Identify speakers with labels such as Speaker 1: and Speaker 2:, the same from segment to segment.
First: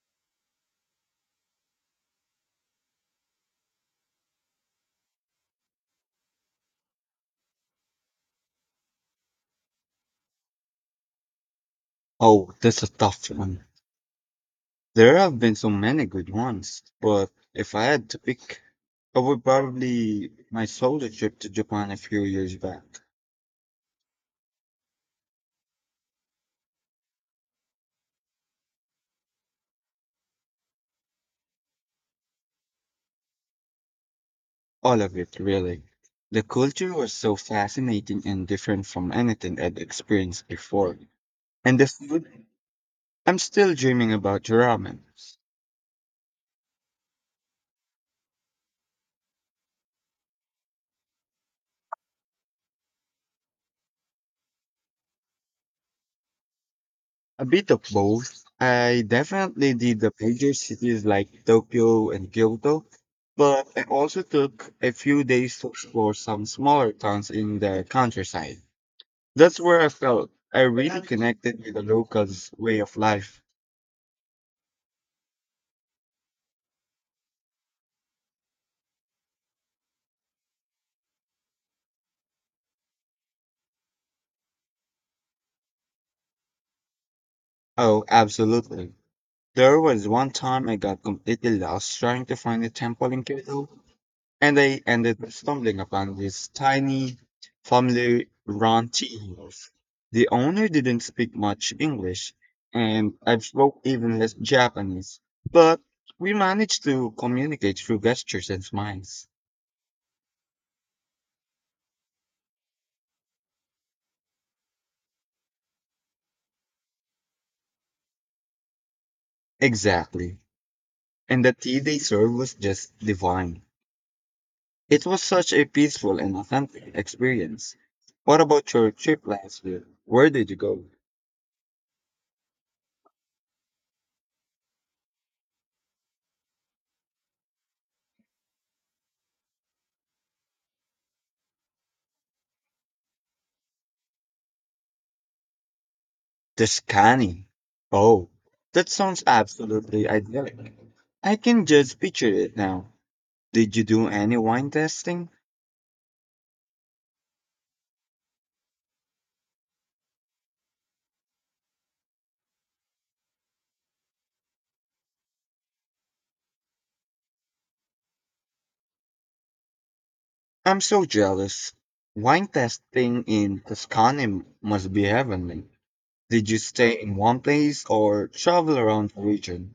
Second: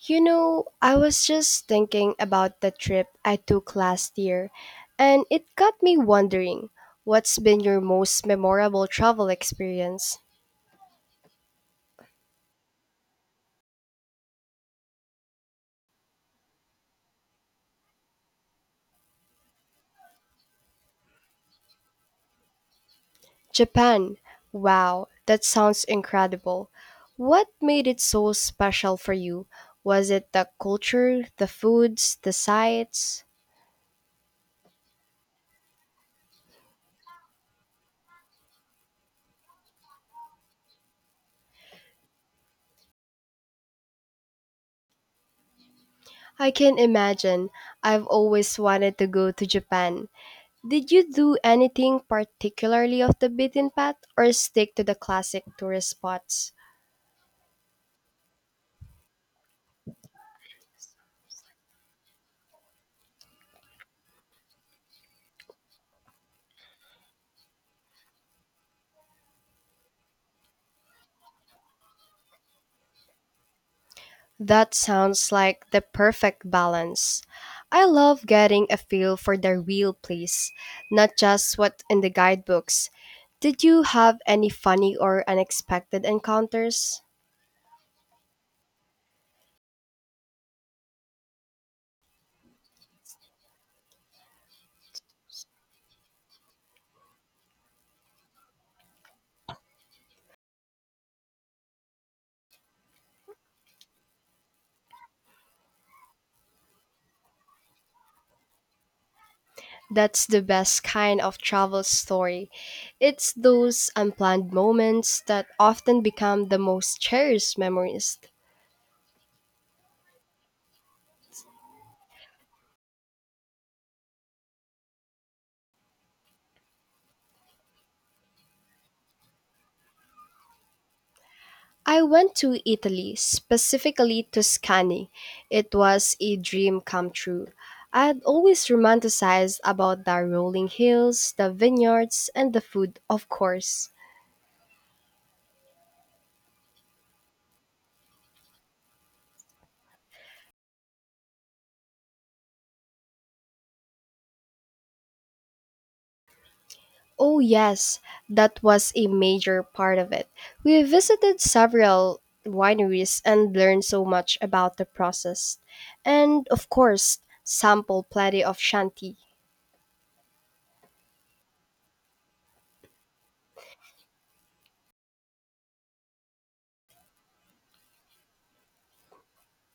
Speaker 1: You know, I was just thinking about the trip I took last year, and it got me wondering what's been your most memorable travel experience?
Speaker 2: Oh, that's a tough one. There have been so many good ones, but if I had to pick, I would probably my solo trip to Japan a few years back.
Speaker 1: Japan. Wow, that sounds incredible. What made it so special for you? Was it the culture, the foods, the sights?
Speaker 2: All of it, really. The culture was so fascinating and different from anything I'd experienced before. And the food, I'm still dreaming about ramen.
Speaker 1: I can imagine. I've always wanted to go to Japan. Did you do anything particularly off the beaten path or stick to the classic tourist spots?
Speaker 2: A bit of both. I definitely did the major cities like Tokyo and Kyoto, but I also took a few days to explore some smaller towns in the countryside. That's where I felt I really connected with the locals' way of life.
Speaker 1: That sounds like the perfect balance. I love getting a feel for the real place, not just what in the guidebooks. Did you have any funny or unexpected encounters?
Speaker 2: Oh, absolutely. There was one time I got completely lost trying to find a temple in Kyoto, and I ended up stumbling upon this tiny family run tea house. The owner didn't speak much English, and I spoke even less Japanese, but we managed to communicate through gestures and smiles.
Speaker 1: That's the best kind of travel story. It's those unplanned moments that often become the most cherished memories.
Speaker 2: Exactly. And the tea they served was just divine. It was such a peaceful and authentic experience. What about your trip last year? Where did you go?
Speaker 1: I went to Italy, specifically Tuscany. It was a dream come true. I had always romanticized about the rolling hills, the vineyards, and the food, of course.
Speaker 2: The scanning. Oh, that sounds absolutely idyllic. I can just picture it now. Did you do any wine testing?
Speaker 1: Oh, yes, that was a major part of it. We visited several wineries and learned so much about the process. And, of course, sample plenty of shanty.
Speaker 2: I'm so jealous. Wine testing in Tuscany must be heavenly. Did you stay in one place or travel around the region?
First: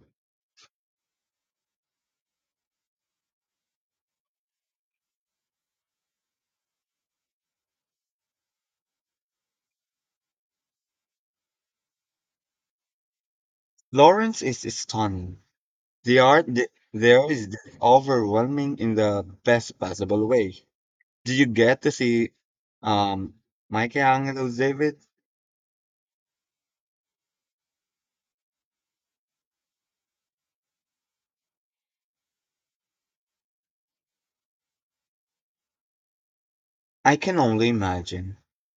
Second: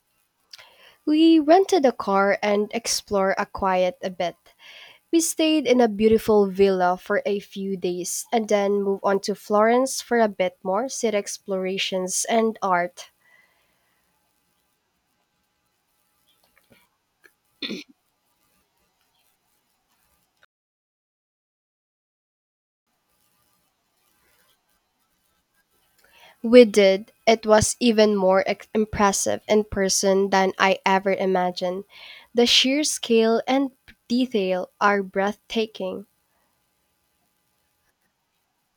Speaker 1: We rented a car and explored a quiet a bit. We stayed in a beautiful villa for a few days and then moved on to Florence for a bit more city explorations and art.
Speaker 2: Florence is stunning. The there is just overwhelming in the best possible way. Do you get to see um Michelangelo David?
Speaker 1: We did. It was even more impressive in person than I ever imagined. The sheer scale and detail are breathtaking.
Speaker 2: I can only imagine.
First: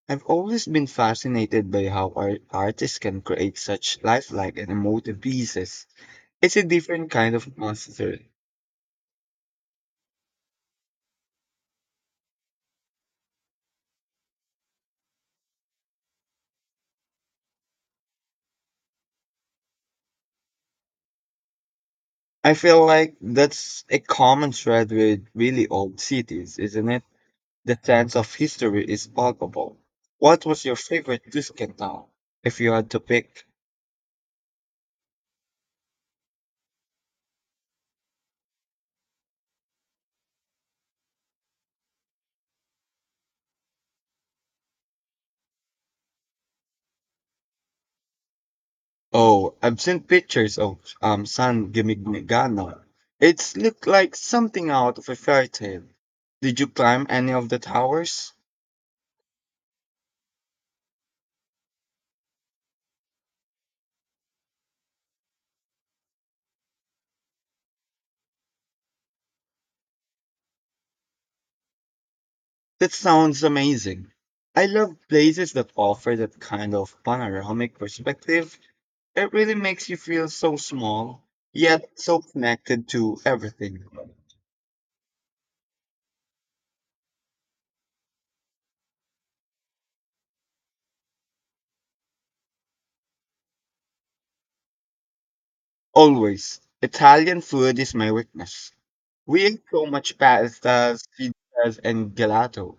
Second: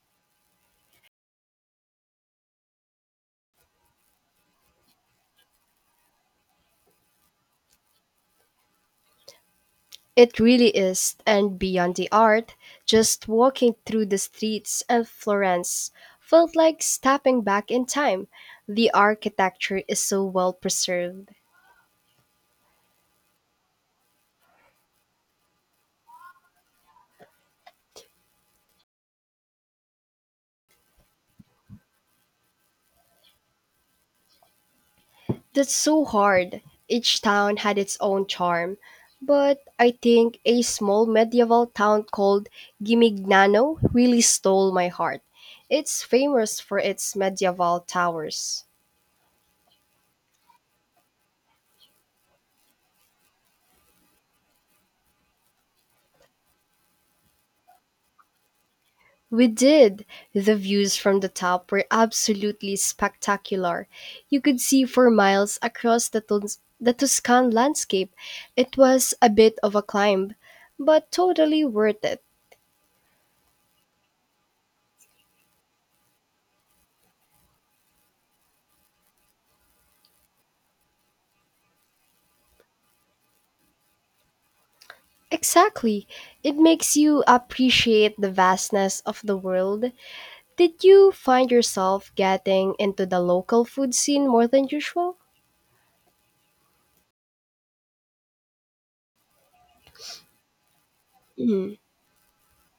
Speaker 2: I've always been fascinated by how artists can create such lifelike and emotive pieces. It's a different kind of monster.
Speaker 1: It really is. And beyond the art, just walking through the streets of Florence felt like stepping back in time. The architecture is so well preserved.
Speaker 2: I feel like that's a common thread with really old cities, isn't it? The sense of history is palpable. What was your favorite Tuscan town, if you had to pick?
Speaker 1: That's so hard. Each town had its own charm. But I think a small medieval town called Gimignano really stole my heart. It's famous for its medieval towers.
Speaker 2: Oh, I've seen pictures of San Gimignano. It's looked like something out of a fairy tale. Did you climb any of the towers?
Speaker 1: We did! The views from the top were absolutely spectacular. You could see for miles across the Tuscan landscape. It was a bit of a climb, but totally worth it.
Speaker 2: That sounds amazing. I love places that offer that kind of panoramic perspective. It really makes you feel so small, yet so connected to everything.
Speaker 1: Exactly. It makes you appreciate the vastness of the world. Did you find yourself getting into the local food scene more than usual?
Speaker 2: Always. Italian food is my weakness. We ate so much pastas,
Speaker 1: Mm.
Speaker 2: pizzas, and gelato.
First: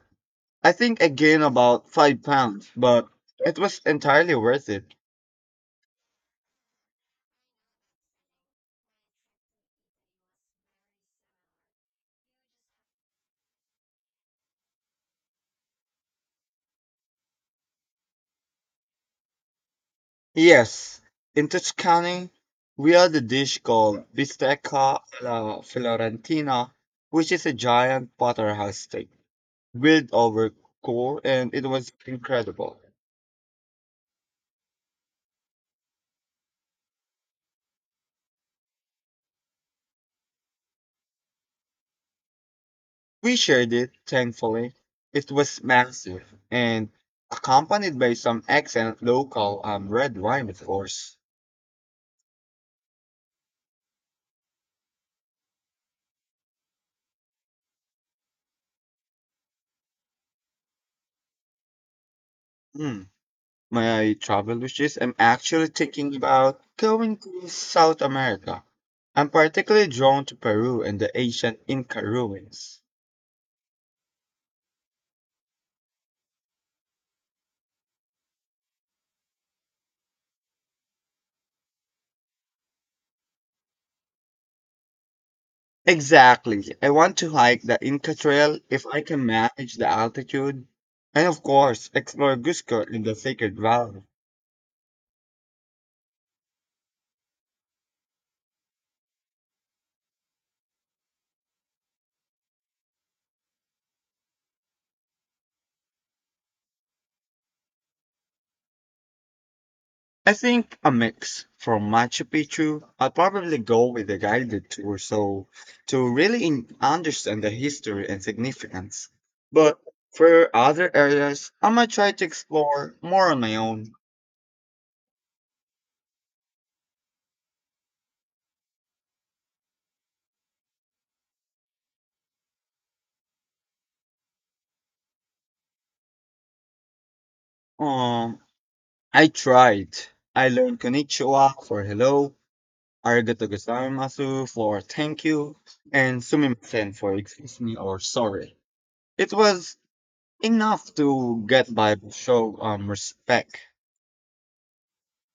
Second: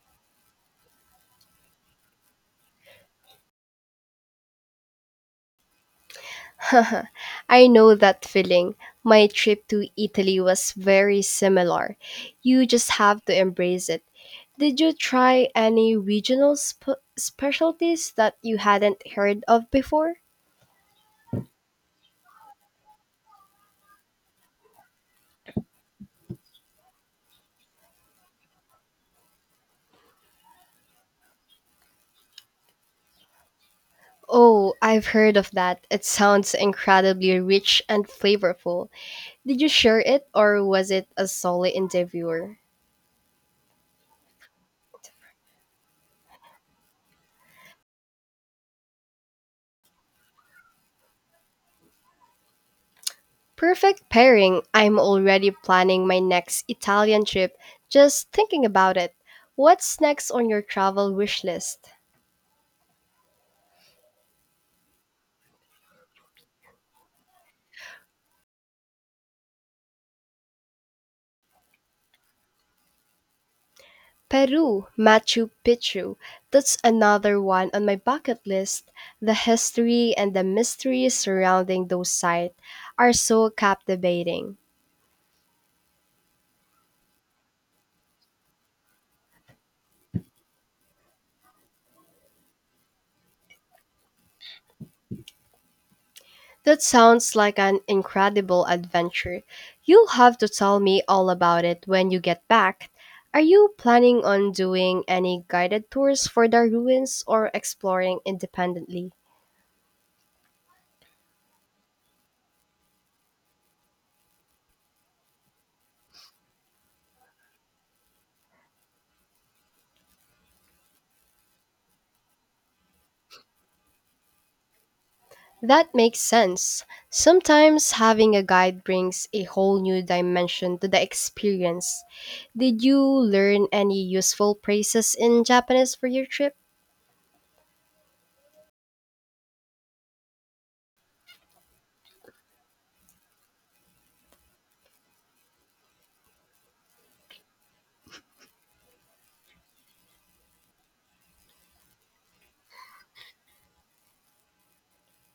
Speaker 2: I think I gained about 5 pounds, but it was entirely worth it.
Speaker 1: I know that feeling. My trip to Italy was very similar. You just have to embrace it. Did you try any regional specialties that you hadn't heard of before?
Speaker 2: Yes, in Tuscany, we had a dish called bistecca alla Fiorentina, which is a giant porterhouse steak grilled over core, and it was incredible.
Speaker 1: Oh, I've heard of that. It sounds incredibly rich and flavorful. Did you share it or was it a solo interviewer?
Speaker 2: We shared it, thankfully. It was massive and accompanied by some excellent local red wine, of course.
Speaker 1: Perfect pairing. I'm already planning my next Italian trip just thinking about it. What's next on your travel wish list?
Speaker 2: Mm. My travel wishes, I'm actually thinking about going to South America. I'm particularly drawn to Peru and the ancient Inca ruins.
Speaker 1: Peru, Machu Picchu. That's another one on my bucket list. The history and the mystery surrounding those sites are so captivating.
Speaker 2: Exactly. I want to hike the Inca Trail if I can manage the altitude, and of course, explore Cusco in the Sacred Valley.
Speaker 1: That sounds like an incredible adventure. You'll have to tell me all about it when you get back. Are you planning on doing any guided tours for the ruins or exploring independently?
Speaker 2: I think a mix from Machu Picchu. I'll probably go with a guided tour so to really understand the history and significance. But for other areas, I might try to explore more on my own.
Speaker 1: That makes sense. Sometimes having a guide brings a whole new dimension to the experience. Did you learn any useful phrases in Japanese for your trip?
Speaker 2: Um, I tried. I learned konnichiwa for hello, arigato gozaimasu for thank you, and sumimasen for excuse me or sorry. It was enough to get by show respect.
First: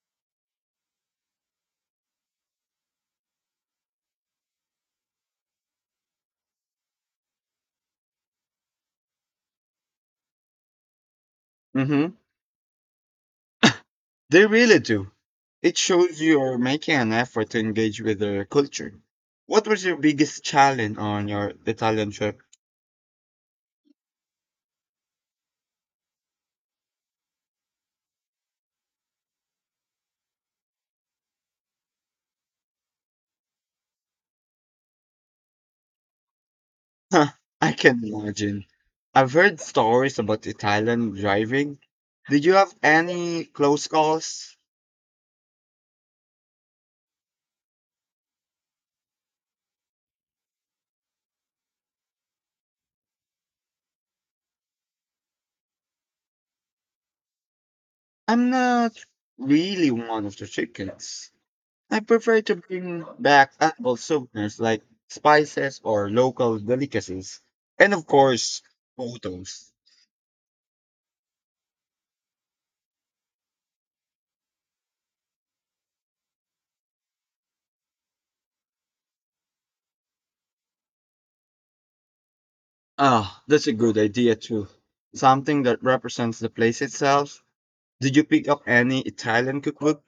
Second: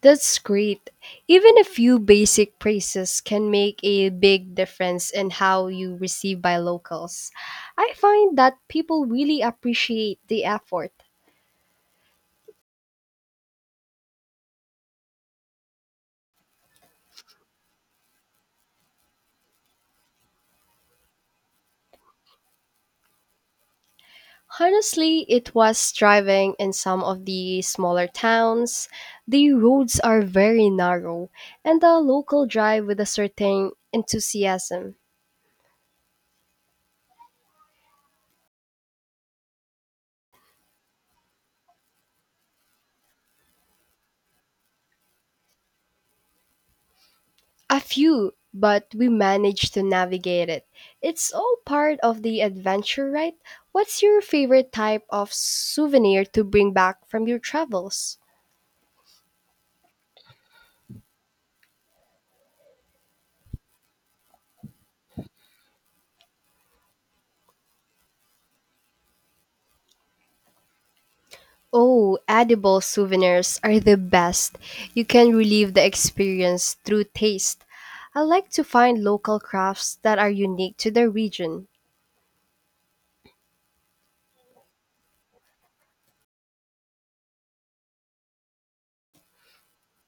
Speaker 1: That's great. Even a few basic praises can make a big difference in how you receive by locals. I find that people really appreciate the effort.
Speaker 2: Mm-hmm. They really do. It shows you're making an effort to engage with their culture. What was your biggest challenge on your Italian trip?
Speaker 1: Honestly, it was driving in some of the smaller towns. The roads are very narrow, and the local drive with a certain enthusiasm.
Speaker 2: Huh, I can imagine. I've heard stories about Italian driving. Did you have any close calls?
Speaker 1: A few, but we managed to navigate it. It's all part of the adventure, right? What's your favorite type of souvenir to bring back from your travels?
Speaker 2: I'm not really one of the chickens. I prefer to bring back edible souvenirs like spices or local delicacies. And of course, photos.
Speaker 1: Oh, edible souvenirs are the best. You can relive the experience through taste. I like to find local crafts that are unique to the region.
Speaker 2: Ah, that's a good idea too. Something that represents the place itself. Did you pick up any Italian cookbook?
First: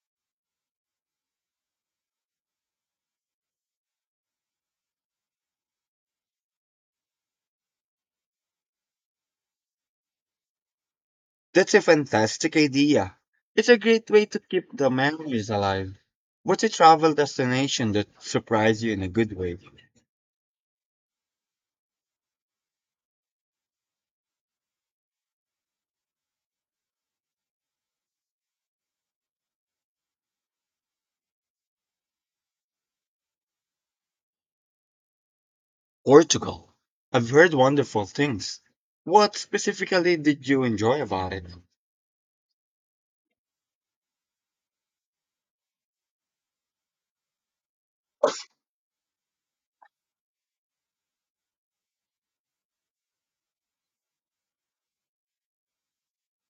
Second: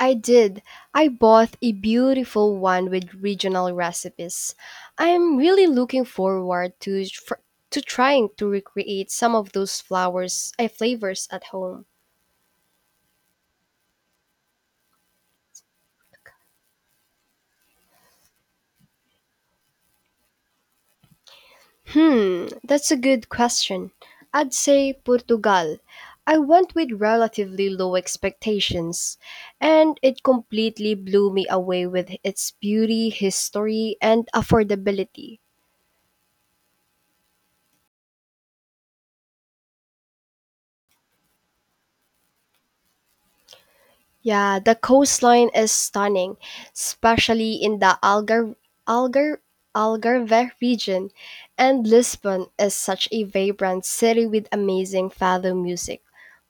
Speaker 1: I did. I bought a beautiful one with regional recipes. I'm really looking forward to to trying to recreate some of those flavors at
Speaker 2: That's a
Speaker 1: home.
Speaker 2: fantastic idea. It's a great way to keep the memories alive. What's a travel destination that surprised you in a good way?
Speaker 1: Hmm, that's a good question. I'd say Portugal. I went with relatively low expectations, and it completely blew me away with its beauty, history, and affordability.
Speaker 2: Portugal. I've heard wonderful things. What specifically did you enjoy about it?
Speaker 1: Yeah, the coastline is stunning, especially in the Algar Algarve region, and Lisbon is such a vibrant city with amazing fado music.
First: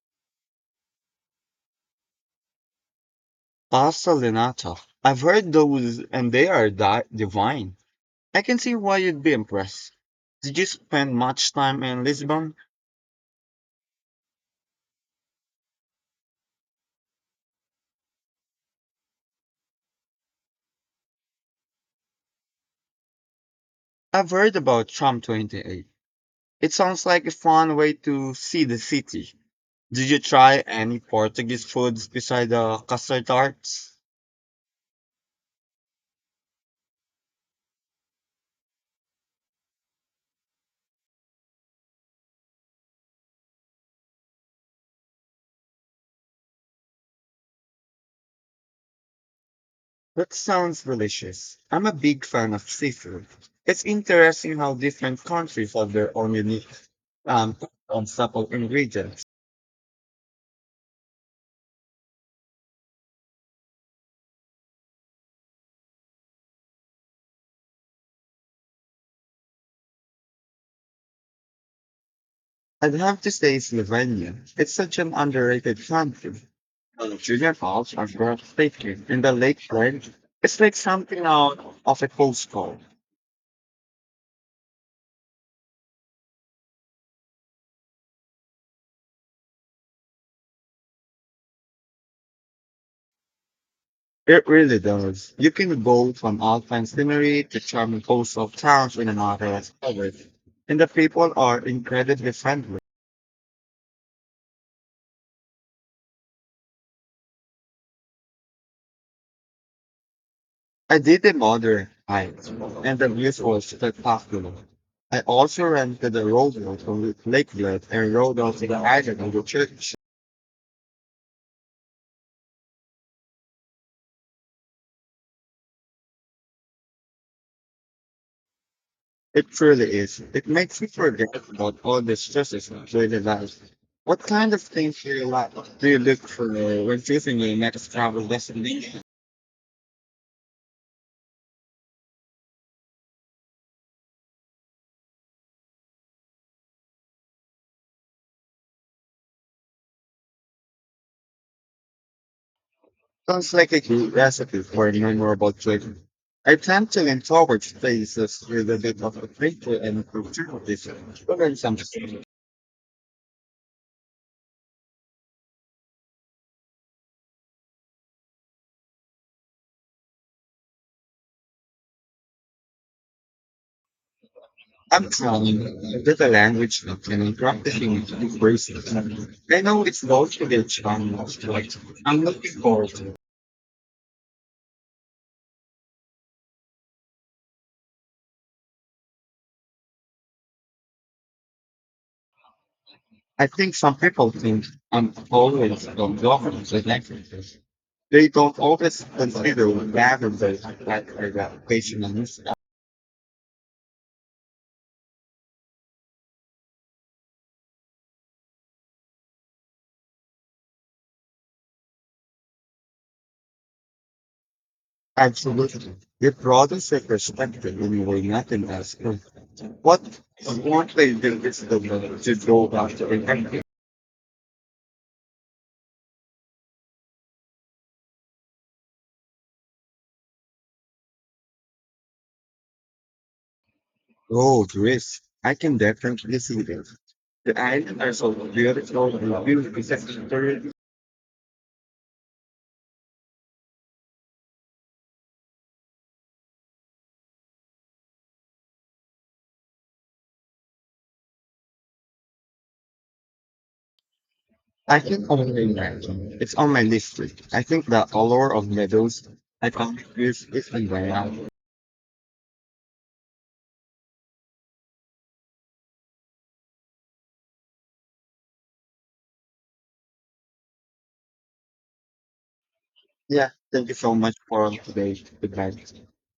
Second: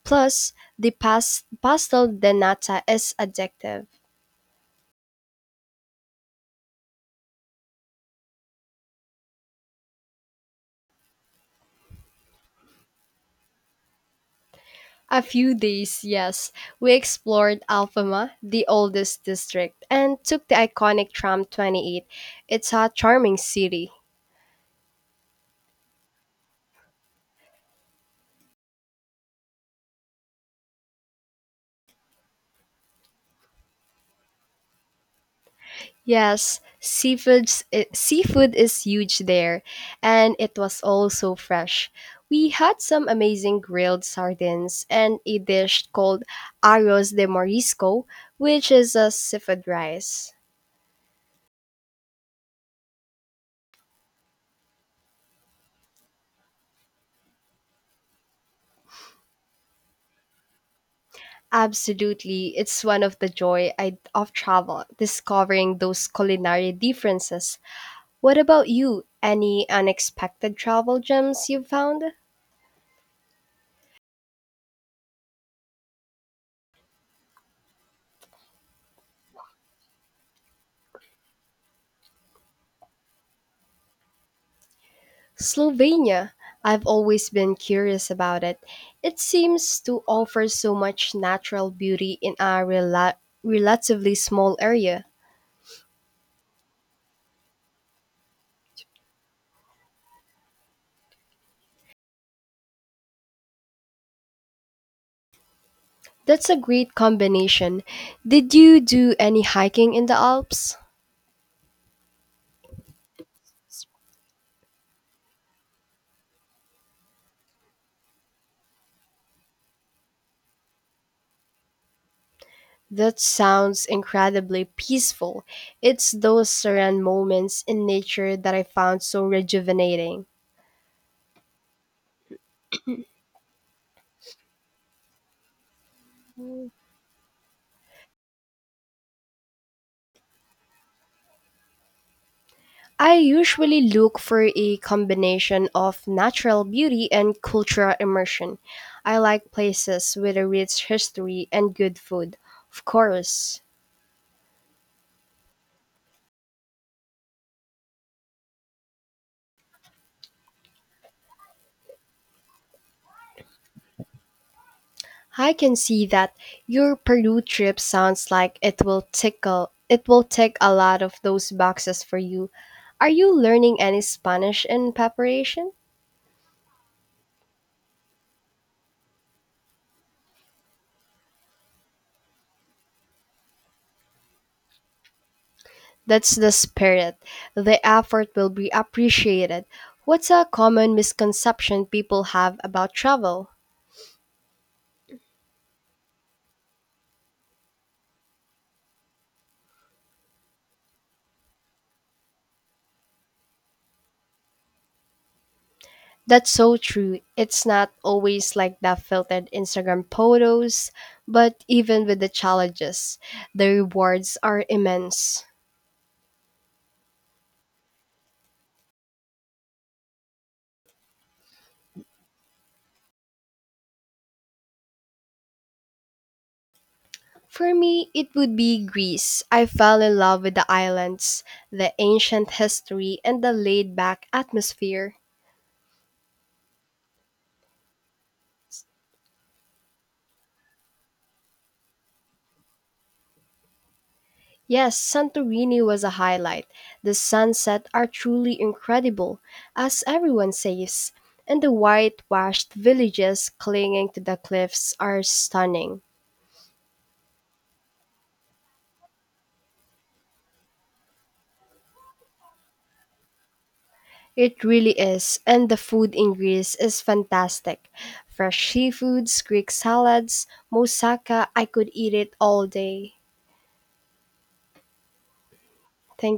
Speaker 1: Plus, the pastel de nata is addictive.
Speaker 2: Pasta linata. I've heard those and they are divine. I can see why you'd be impressed. Did you spend much time in Lisbon?
Speaker 1: A few days, yes, we explored Alfama, the oldest district, and took the iconic tram 28. It's a charming city.
Speaker 2: I've heard about Tram 28. It sounds like a fun way to see the city. Did you try any Portuguese foods besides the custard tarts?
Speaker 1: Yes, seafood is huge there, and it was all so fresh. We had some amazing grilled sardines and a dish called arroz de marisco, which is a seafood
Speaker 2: That
Speaker 1: rice.
Speaker 2: sounds delicious. I'm a big fan of seafood. It's interesting how different countries have their own unique um, on supple ingredients.
Speaker 1: Absolutely, it's one of the of travel, discovering those culinary differences. What about you? Any unexpected travel gems you've found?
Speaker 2: I'd have to say Slovenia. It's such an underrated country. Junior college are breathtaking in the lakefront. It's like something out of a postcard.
Speaker 1: Slovenia. I've always been curious about it. It seems to offer so much natural beauty in a relatively
Speaker 2: It
Speaker 1: small
Speaker 2: really
Speaker 1: area.
Speaker 2: does. You can go from alpine scenery to charming coastal towns in another hour. Of covered, and the people are incredibly friendly.
Speaker 1: That's a great combination. Did you do any hiking in the Alps?
Speaker 2: I did a modern hike, and the views were spectacular. I also rented a rowboat from Lake Lakelet and rowed out to the island of the church.
Speaker 1: That sounds incredibly peaceful. It's those serene moments in nature that I found so
Speaker 2: It truly is.
Speaker 1: rejuvenating.
Speaker 2: It makes you forget about all the stresses of daily life. What kind of things do you like? Do you look for when choosing your next travel destination?
Speaker 1: I usually look for a combination of natural beauty and cultural immersion. I like places with a rich history and good food, of
Speaker 2: Sounds
Speaker 1: course.
Speaker 2: like a good recipe for a memorable trip. I tend to lean towards places with a bit of adventure and opportunities to learn something.
Speaker 1: I can see that your Peru trip sounds like it will tick a lot of those boxes for you. Are you learning any Spanish in
Speaker 2: I'm trying
Speaker 1: preparation?
Speaker 2: a the language and practicing the phrases. I know it's both to be a challenge, but I'm looking forward to it.
Speaker 1: That's the spirit. The effort will be appreciated. What's a common misconception people have about travel?
Speaker 2: I think some people think I'm always on government elections. They don't always consider government like education and stuff.
Speaker 1: That's so true. It's not always like the filtered Instagram photos, but even with the challenges, the rewards are immense.
Speaker 2: Absolutely. It broadens your perspective in a way nothing else could. What won't they do is the way to go after protecting?
Speaker 1: For me, it would be Greece. I fell in love with the islands, the ancient history, and the laid back
Speaker 2: Oh,
Speaker 1: atmosphere.
Speaker 2: Greece. I can definitely see that. The islands are so beautiful and beautiful.
Speaker 1: Yes, Santorini was a highlight. The sunsets are truly incredible, as everyone says, and the whitewashed villages clinging to the cliffs
Speaker 2: I
Speaker 1: are
Speaker 2: can only
Speaker 1: stunning.
Speaker 2: imagine. It's on my list. Like, I think the allure of meadows I found this is unbearable.
Speaker 1: It really is, and the food in Greece is fantastic. Fresh seafoods, Greek salads, moussaka, I could eat it all day.
Speaker 2: Yeah, thank you so much for today. Goodbye.
Speaker 1: Thank